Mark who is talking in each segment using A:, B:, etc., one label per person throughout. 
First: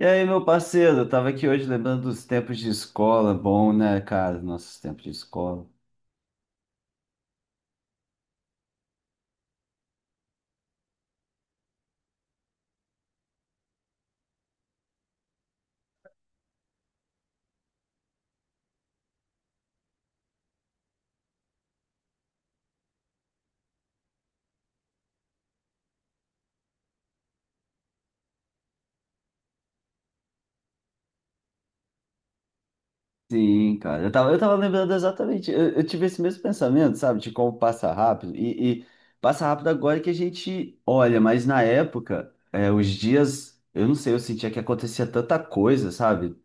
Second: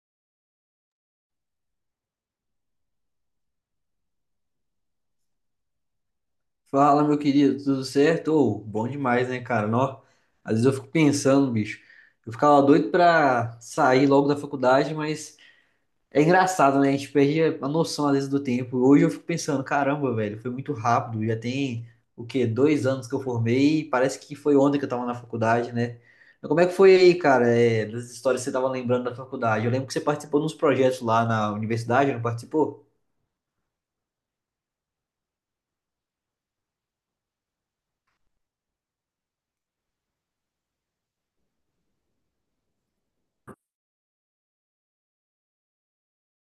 A: E aí, meu parceiro, eu tava aqui hoje lembrando dos tempos de escola, bom, né, cara, nossos tempos de escola.
B: Fala, meu querido, tudo certo? Ô, bom demais, né, cara? Nó, às vezes eu fico pensando, bicho. Eu ficava doido pra sair logo da faculdade, mas é engraçado, né? A gente perde a noção, às vezes, do tempo. Hoje eu fico pensando, caramba, velho, foi muito rápido. Já tem, o quê? 2 anos que eu formei e parece que foi ontem que eu tava na faculdade, né? Mas como é que foi aí, cara, das histórias que você tava lembrando da faculdade? Eu lembro que você participou de uns projetos lá na universidade, não participou?
A: Sim, cara, eu tava lembrando exatamente, eu tive esse mesmo pensamento, sabe, de como passa rápido, e passa rápido agora que a gente olha, mas na época, os dias, eu não sei, eu sentia que acontecia tanta coisa, sabe,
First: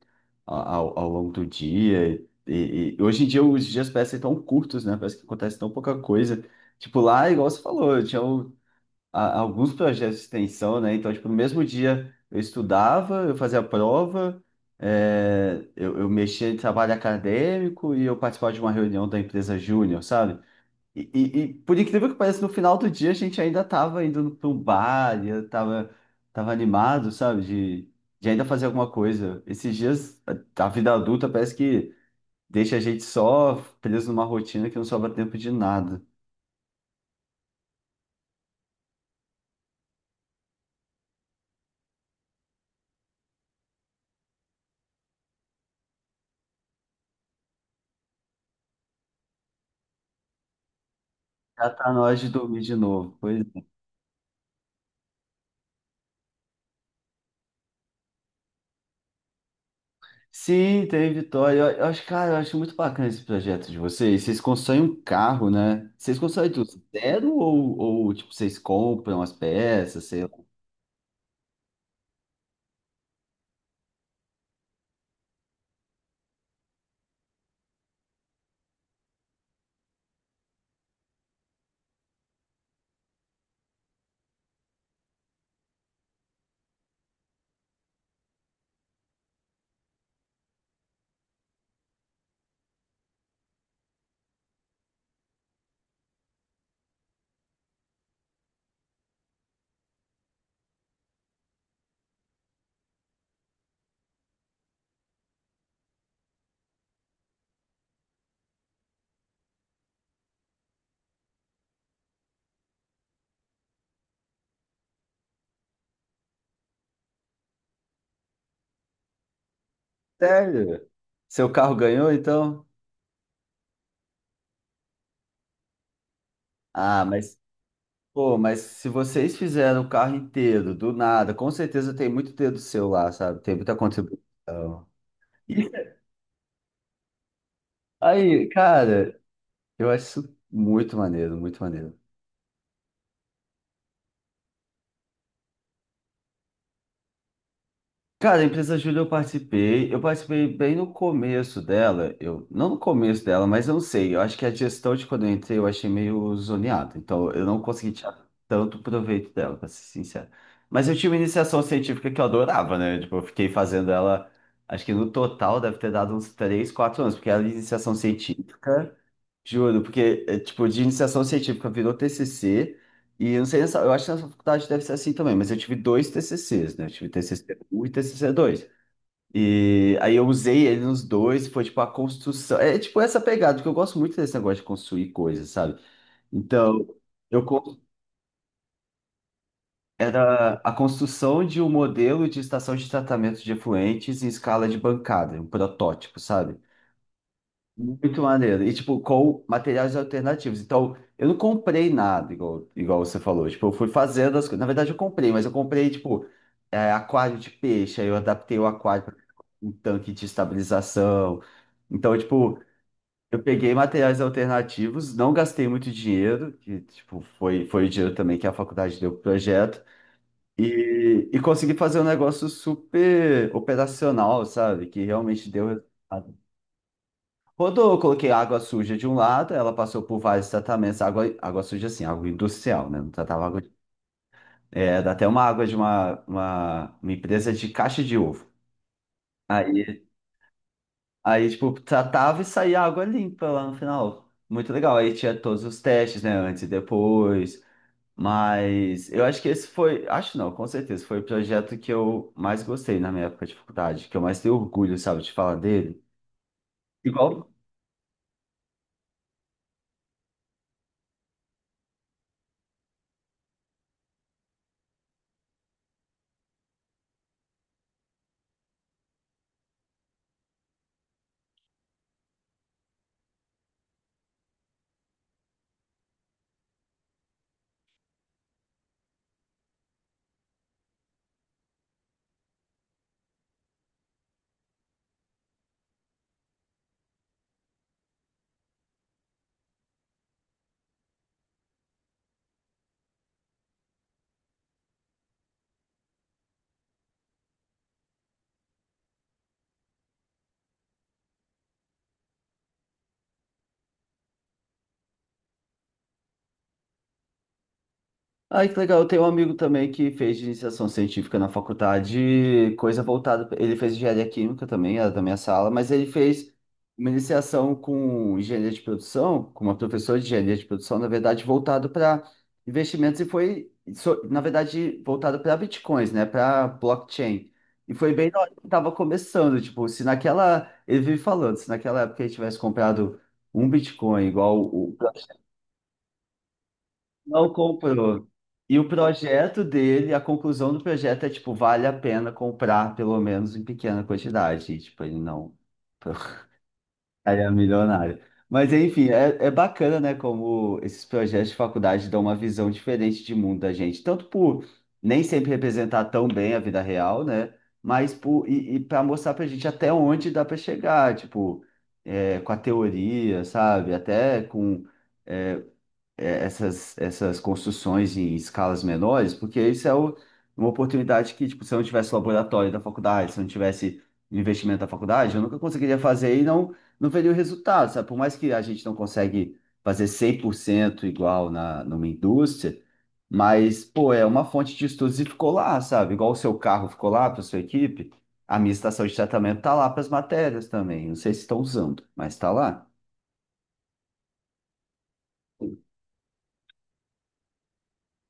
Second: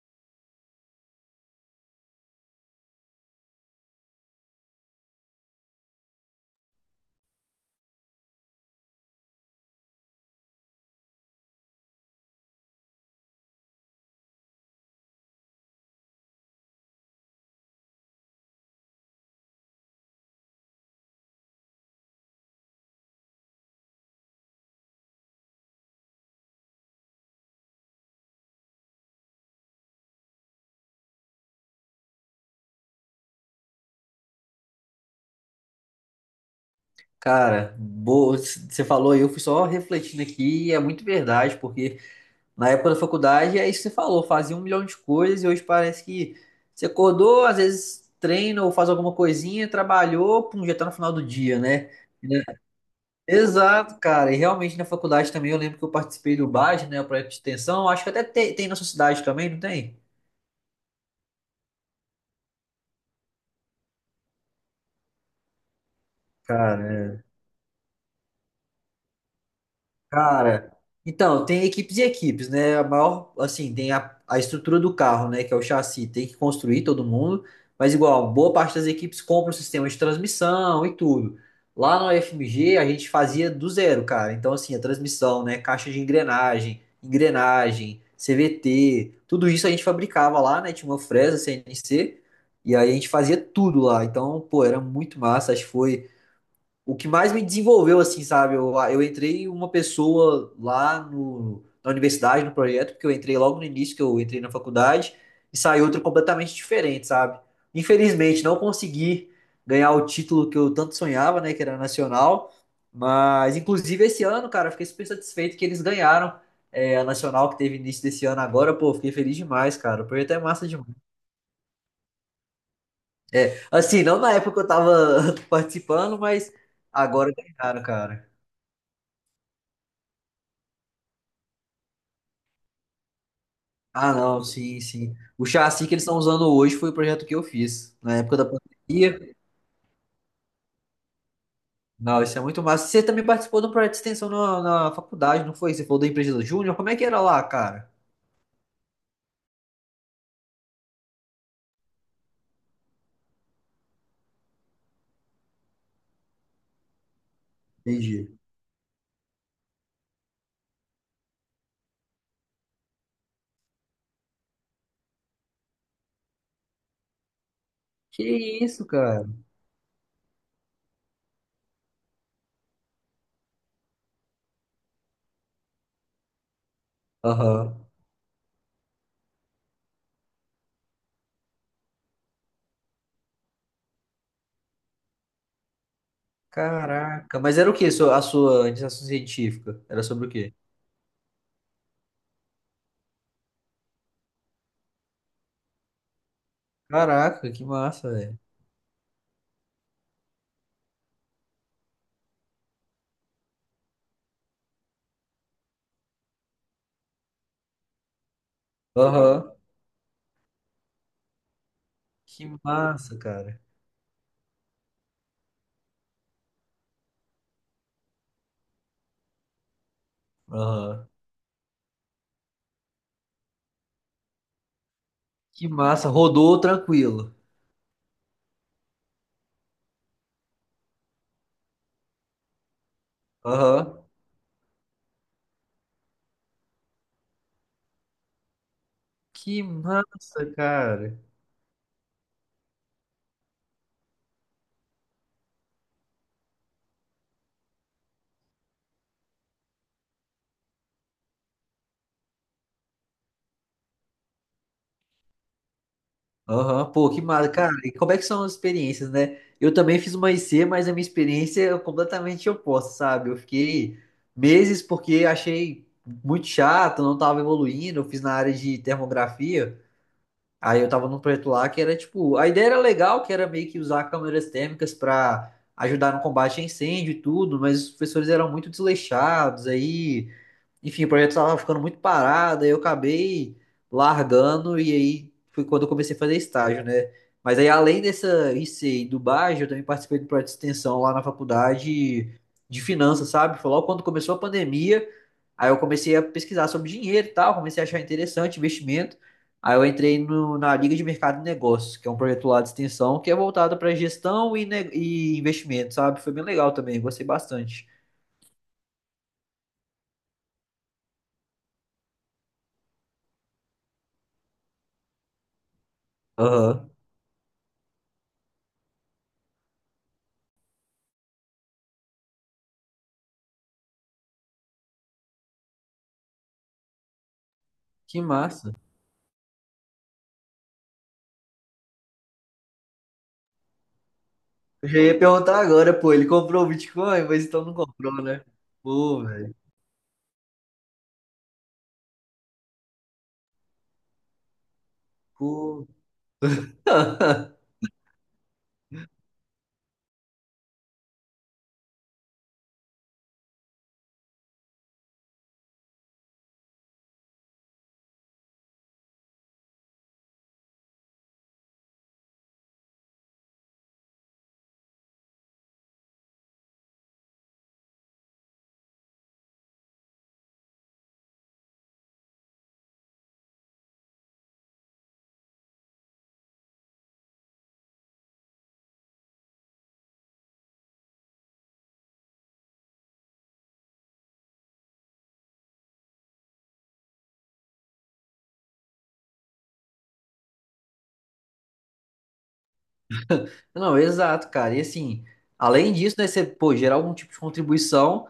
A: ao longo do dia, e hoje em dia os dias parecem tão curtos, né, parece que acontece tão pouca coisa, tipo lá, igual você falou, eu tinha alguns projetos de extensão, né? Então, tipo, no mesmo dia eu estudava, eu fazia a prova, eu mexia em trabalho acadêmico e eu participava de uma reunião da empresa Júnior, sabe? E, por incrível que pareça, no final do dia a gente ainda estava indo para um bar, e eu tava animado, sabe? De ainda fazer alguma coisa. Esses dias, a vida adulta parece que deixa a gente só preso numa rotina que não sobra tempo de nada.
B: Cara, boa, você falou, e eu fui só refletindo aqui, e é muito verdade, porque na época da faculdade é isso que você falou, fazia 1 milhão de coisas e hoje parece que você acordou, às vezes treina ou faz alguma coisinha, trabalhou, pum, já tá no final do dia,
A: Já
B: né?
A: tá na hora de
B: Né?
A: dormir de novo. Pois.
B: Exato, cara, e realmente na faculdade também eu lembro que eu participei do BAS, né, o projeto de extensão, acho que até tem na sua cidade também, não tem?
A: Sim, tem Vitória. Eu acho, cara, eu acho muito bacana esse projeto de vocês. Vocês constroem um carro, né? Vocês constroem tudo
B: Cara,
A: zero ou tipo, vocês compram as peças, sei lá.
B: Cara, então, tem equipes e equipes, né? A maior, assim, tem a estrutura do carro, né? Que é o chassi, tem que construir todo mundo, mas igual, boa parte das equipes compra o sistema de transmissão e tudo. Lá na FMG a gente fazia do zero, cara. Então, assim, a transmissão, né? Caixa de engrenagem, engrenagem, CVT, tudo isso a gente fabricava lá, né? Tinha uma fresa CNC, e aí a gente fazia tudo lá. Então, pô, era muito massa. Acho que foi o que mais me desenvolveu, assim, sabe? Eu entrei uma pessoa lá na universidade, no projeto, porque eu entrei logo no início, que eu entrei na faculdade, e saí outra completamente diferente, sabe? Infelizmente, não consegui ganhar o título que eu tanto sonhava, né? Que era nacional. Mas, inclusive, esse ano, cara, eu fiquei super satisfeito que eles ganharam. A Nacional que teve início desse ano agora, pô, eu fiquei feliz demais, cara. O projeto é massa demais.
A: Sério? Seu carro ganhou, então?
B: É, assim, não na época que eu tava participando, mas
A: Ah,
B: agora
A: mas,
B: ganharam, cara.
A: pô, mas se vocês fizeram o carro inteiro, do nada, com certeza tem muito dedo seu lá, sabe? Tem muita
B: Ah, não, sim,
A: contribuição.
B: sim. O chassi que eles estão usando hoje foi o projeto que eu fiz na época da
A: Aí,
B: pandemia.
A: cara, eu acho isso muito maneiro, muito maneiro.
B: Não, isso é muito massa. Você também participou de um projeto de extensão na faculdade, não foi? Você falou da empresa Júnior? Como é que era lá, cara?
A: Cara, a empresa Júlia eu participei bem no começo dela, eu não no começo dela, mas eu não sei, eu acho que a gestão de quando eu entrei eu achei meio zoneada, então eu não consegui tirar
B: Entendi.
A: tanto proveito dela, pra ser sincero. Mas eu tinha uma iniciação científica que eu adorava, né? Tipo, eu fiquei fazendo ela, acho que no total deve ter dado uns 3, 4 anos, porque era iniciação
B: Que isso,
A: científica.
B: cara?
A: Juro, porque, tipo, de iniciação científica virou TCC, e eu não sei, eu acho que nessa faculdade deve ser assim também, mas eu tive dois TCCs, né? Eu tive TCC um
B: Aham.
A: e TCC dois. E aí eu usei ele nos dois, foi tipo a construção. É tipo essa pegada, porque eu gosto muito desse negócio de construir coisas, sabe? Então,
B: Caraca.
A: eu
B: Mas era o
A: con-
B: que a sua iniciação científica? Era sobre o quê?
A: era a construção de um modelo de estação de tratamento de efluentes em escala de bancada, um protótipo, sabe?
B: Caraca, que massa,
A: Muito
B: velho.
A: maneiro. E, tipo, com materiais alternativos. Então, eu não comprei nada, igual você falou. Tipo, eu fui fazendo as coisas. Na verdade, eu comprei, mas eu comprei, tipo, aquário de peixe. Aí eu adaptei o aquário para
B: Aham.
A: um tanque de estabilização. Então,
B: Que
A: tipo,
B: massa,
A: eu
B: cara.
A: peguei materiais alternativos, não gastei muito dinheiro, que, tipo, foi o dinheiro também que a faculdade deu pro projeto.
B: Aham.
A: E consegui fazer um negócio super operacional, sabe? Que realmente deu
B: Que massa.
A: resultado.
B: Rodou tranquilo.
A: Rodou, eu coloquei água suja de um lado, ela passou por vários tratamentos, água suja assim, água industrial, né? Não tratava água.
B: Aham.
A: É, dá até uma água de uma empresa de caixa de ovo.
B: Que
A: Aí,
B: massa, cara.
A: aí, tipo, tratava e saía água limpa lá no final. Muito legal. Aí tinha todos os testes, né? Antes e depois. Mas eu acho que esse foi, acho não, com certeza, foi o projeto que eu mais gostei na minha época de faculdade, que eu mais tenho orgulho, sabe, de falar dele.
B: Aham, pô, que
A: Igual
B: mara, cara. E como é que são as experiências, né? Eu também fiz uma IC, mas a minha experiência é completamente oposta, sabe? Eu fiquei meses porque achei muito chato, não tava evoluindo. Eu fiz na área de termografia. Aí eu tava num projeto lá que era tipo, a ideia era legal, que era meio que usar câmeras térmicas pra ajudar no combate a incêndio e tudo, mas os professores eram muito desleixados. Aí enfim, o projeto estava ficando muito parado, aí eu acabei largando e aí foi quando eu comecei a fazer estágio, né? Mas aí além dessa IC e do Bajo, eu também participei do projeto de extensão lá na faculdade de finanças, sabe? Foi logo quando começou a pandemia, aí eu comecei a pesquisar sobre dinheiro e tal, comecei a achar interessante investimento. Aí eu entrei na Liga de Mercado e Negócios, que é um projeto lá de extensão que é voltado para gestão e investimento, sabe? Foi bem legal também, gostei bastante.
A: Ai, que legal. Eu tenho um amigo também que fez iniciação científica na faculdade, coisa voltada. Ele fez engenharia química também, era da minha sala, mas ele fez
B: Aham.
A: uma iniciação com engenharia de produção, com uma professora de engenharia de produção, na verdade, voltado para investimentos e foi, na verdade, voltado para bitcoins, né, para blockchain. E foi
B: Que
A: bem na hora que
B: massa.
A: estava começando, tipo, se naquela. Ele vive falando, se naquela época ele tivesse comprado um bitcoin igual
B: Eu
A: o.
B: já ia perguntar agora, pô, ele comprou o Bitcoin, mas
A: Não
B: então não comprou,
A: comprou.
B: né?
A: E o
B: Pô, velho.
A: projeto dele, a conclusão do projeto é, tipo, vale a pena comprar, pelo menos em pequena quantidade. E, tipo, ele não.
B: Pô.
A: Ele é milionário. Mas, enfim, é bacana, né, como esses projetos de faculdade dão uma visão diferente de mundo da gente. Tanto por nem sempre representar tão bem a vida real, né? Mas por, e para mostrar pra gente até onde dá para chegar, tipo, é, com a teoria, sabe? Até com. é, essas construções em escalas menores, porque isso uma oportunidade que, tipo, se eu não tivesse o laboratório da faculdade, se eu não tivesse o investimento da faculdade, eu nunca conseguiria fazer e não, não veria o resultado, sabe? Por mais que a gente não consegue fazer 100% igual na, numa indústria, mas, pô, é uma fonte de estudos e ficou lá, sabe? Igual o seu carro ficou lá para sua equipe, a minha estação de tratamento tá lá para as matérias também. Não sei se estão usando, mas tá lá.
B: Não, exato, cara. E assim, além disso, né, você, pô, gerar algum tipo de contribuição,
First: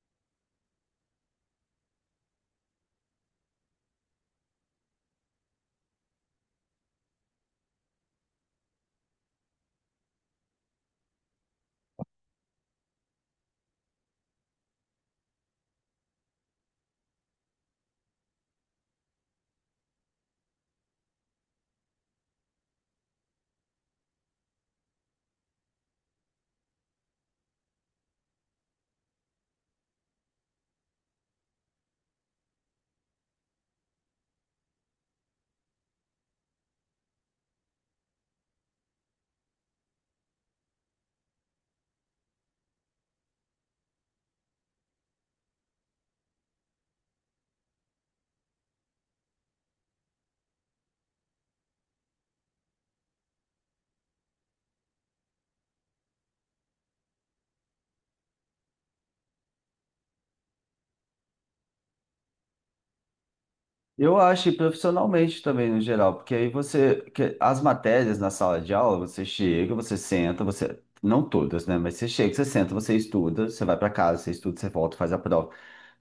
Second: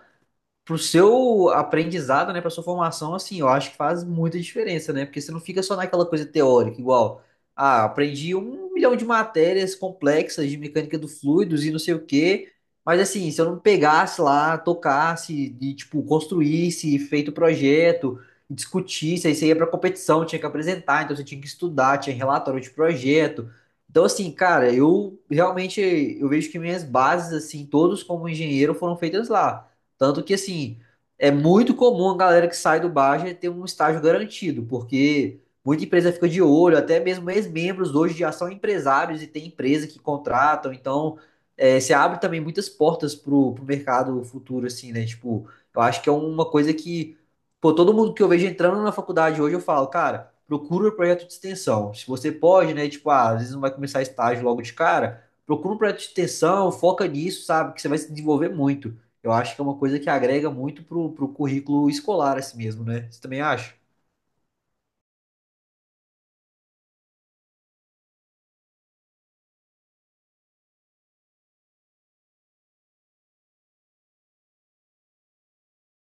B: pro seu aprendizado, né, pra sua formação, assim, eu acho que faz muita diferença, né? Porque você não fica só naquela coisa teórica, igual, ah, aprendi 1 milhão de matérias complexas de mecânica do fluidos e não sei o quê, mas assim, se eu não pegasse lá, tocasse e, tipo, construísse, feito o projeto, discutisse, aí você ia pra competição, tinha que apresentar, então você tinha que estudar, tinha relatório de projeto. Então, assim, cara, eu vejo que minhas bases, assim, todos como engenheiro foram feitas lá. Tanto que, assim, é muito comum a galera que sai do Baster ter um estágio garantido, porque muita empresa fica de olho, até mesmo ex-membros hoje já são empresários e tem empresa que contratam, então você abre também muitas portas pro mercado futuro, assim, né? Tipo, eu acho que é uma coisa que, pô, todo mundo que eu vejo entrando na faculdade hoje, eu falo, cara, procura um projeto de extensão. Se você pode, né? Tipo, ah, às vezes não vai começar estágio logo de cara, procura um projeto de extensão, foca nisso, sabe? Que você vai se desenvolver muito. Eu acho que é uma coisa que agrega muito pro currículo escolar, assim mesmo, né? Você também acha?
A: Eu acho, e profissionalmente também, no geral, porque aí você, que as matérias na sala de aula, você chega, você senta, você, não todas, né, mas você chega, você senta, você estuda, você vai para casa, você estuda, você volta, faz a prova.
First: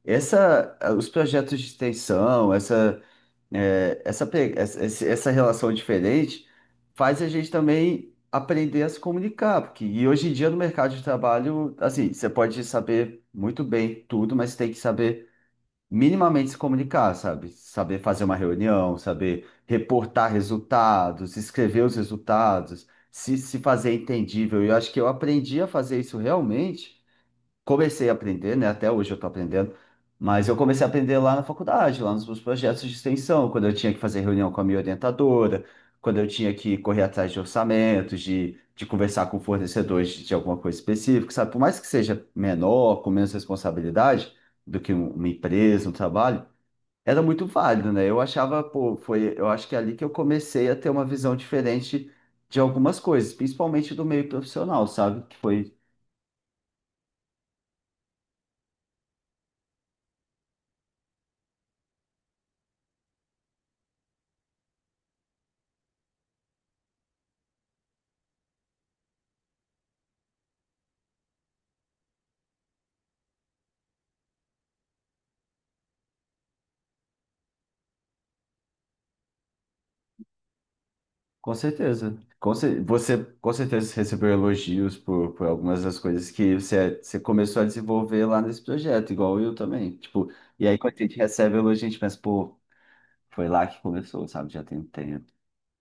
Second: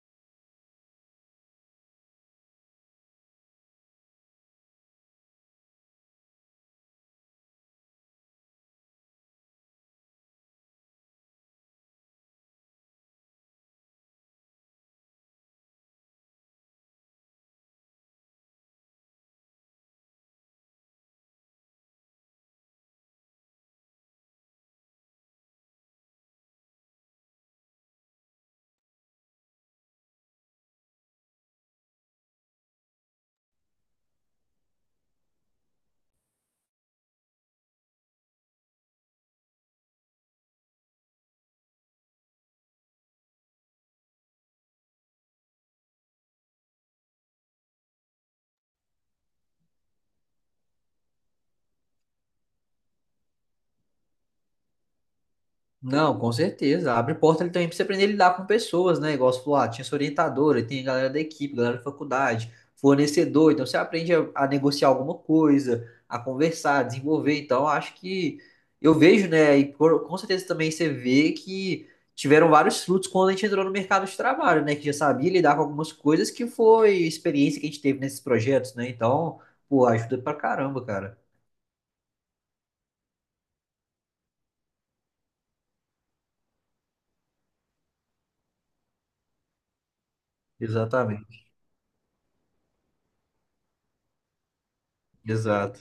A: Os projetos de extensão, essa, eh, essa, pe- essa, esse- essa relação diferente faz a gente também aprender a se comunicar, porque, e hoje em dia no mercado de trabalho, assim, você pode saber muito bem tudo, mas tem que saber minimamente se comunicar, sabe? Saber fazer uma reunião, saber reportar resultados, escrever os resultados, se fazer entendível. E eu acho que eu aprendi a fazer isso realmente comecei a aprender, né? Até hoje eu estou aprendendo, mas eu comecei a aprender lá na faculdade, lá nos meus projetos de extensão, quando eu tinha que fazer reunião com a minha orientadora, quando eu tinha que correr atrás de orçamentos, de conversar com fornecedores de alguma coisa específica, sabe? Por mais que seja menor, com menos responsabilidade do que uma empresa, um trabalho, era muito válido, né? Eu achava, pô, foi, eu acho que é ali que eu comecei a ter uma visão diferente de algumas coisas, principalmente do meio profissional, sabe? Que foi.
B: Não, com certeza. Abre porta ali também pra você aprender a lidar com pessoas, né? Igual você falou, ah, tinha sua orientadora, tem a galera da equipe, galera da faculdade, fornecedor. Então você aprende a negociar alguma coisa, a conversar, a desenvolver. Então acho que eu vejo, né? E com certeza também você vê que tiveram vários frutos quando a gente entrou no mercado de trabalho, né? Que já sabia lidar com algumas coisas que foi experiência que a gente teve nesses projetos, né? Então, pô, ajuda pra caramba, cara.
A: Com certeza. Você com certeza recebeu elogios por algumas das coisas que você começou a desenvolver lá nesse projeto, igual eu também. Tipo, e aí quando a gente
B: Exatamente.
A: recebe elogio, a gente pensa, pô, foi lá que começou, sabe? Já tem um tempo.
B: Exato.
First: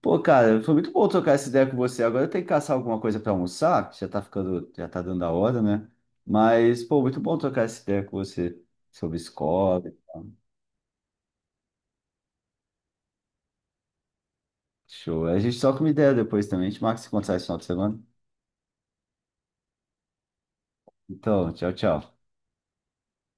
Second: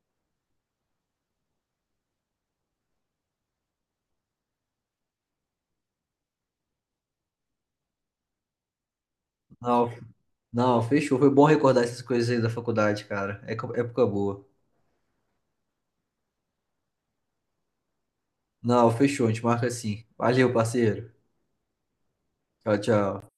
A: Pô, cara, foi muito bom trocar essa ideia com você. Agora eu tenho que caçar alguma coisa para almoçar, que já tá ficando, já tá dando a hora, né? Mas, pô, muito bom trocar essa ideia com você sobre escola
B: Não,
A: e tal.
B: não, fechou. Foi bom recordar essas coisas aí da faculdade, cara. É época boa.
A: Show. A gente troca uma ideia depois também. A gente marca esse contato esse final de semana.
B: Não, fechou. A gente marca assim. Valeu, parceiro.
A: Então, tchau, tchau.
B: Tchau, tchau.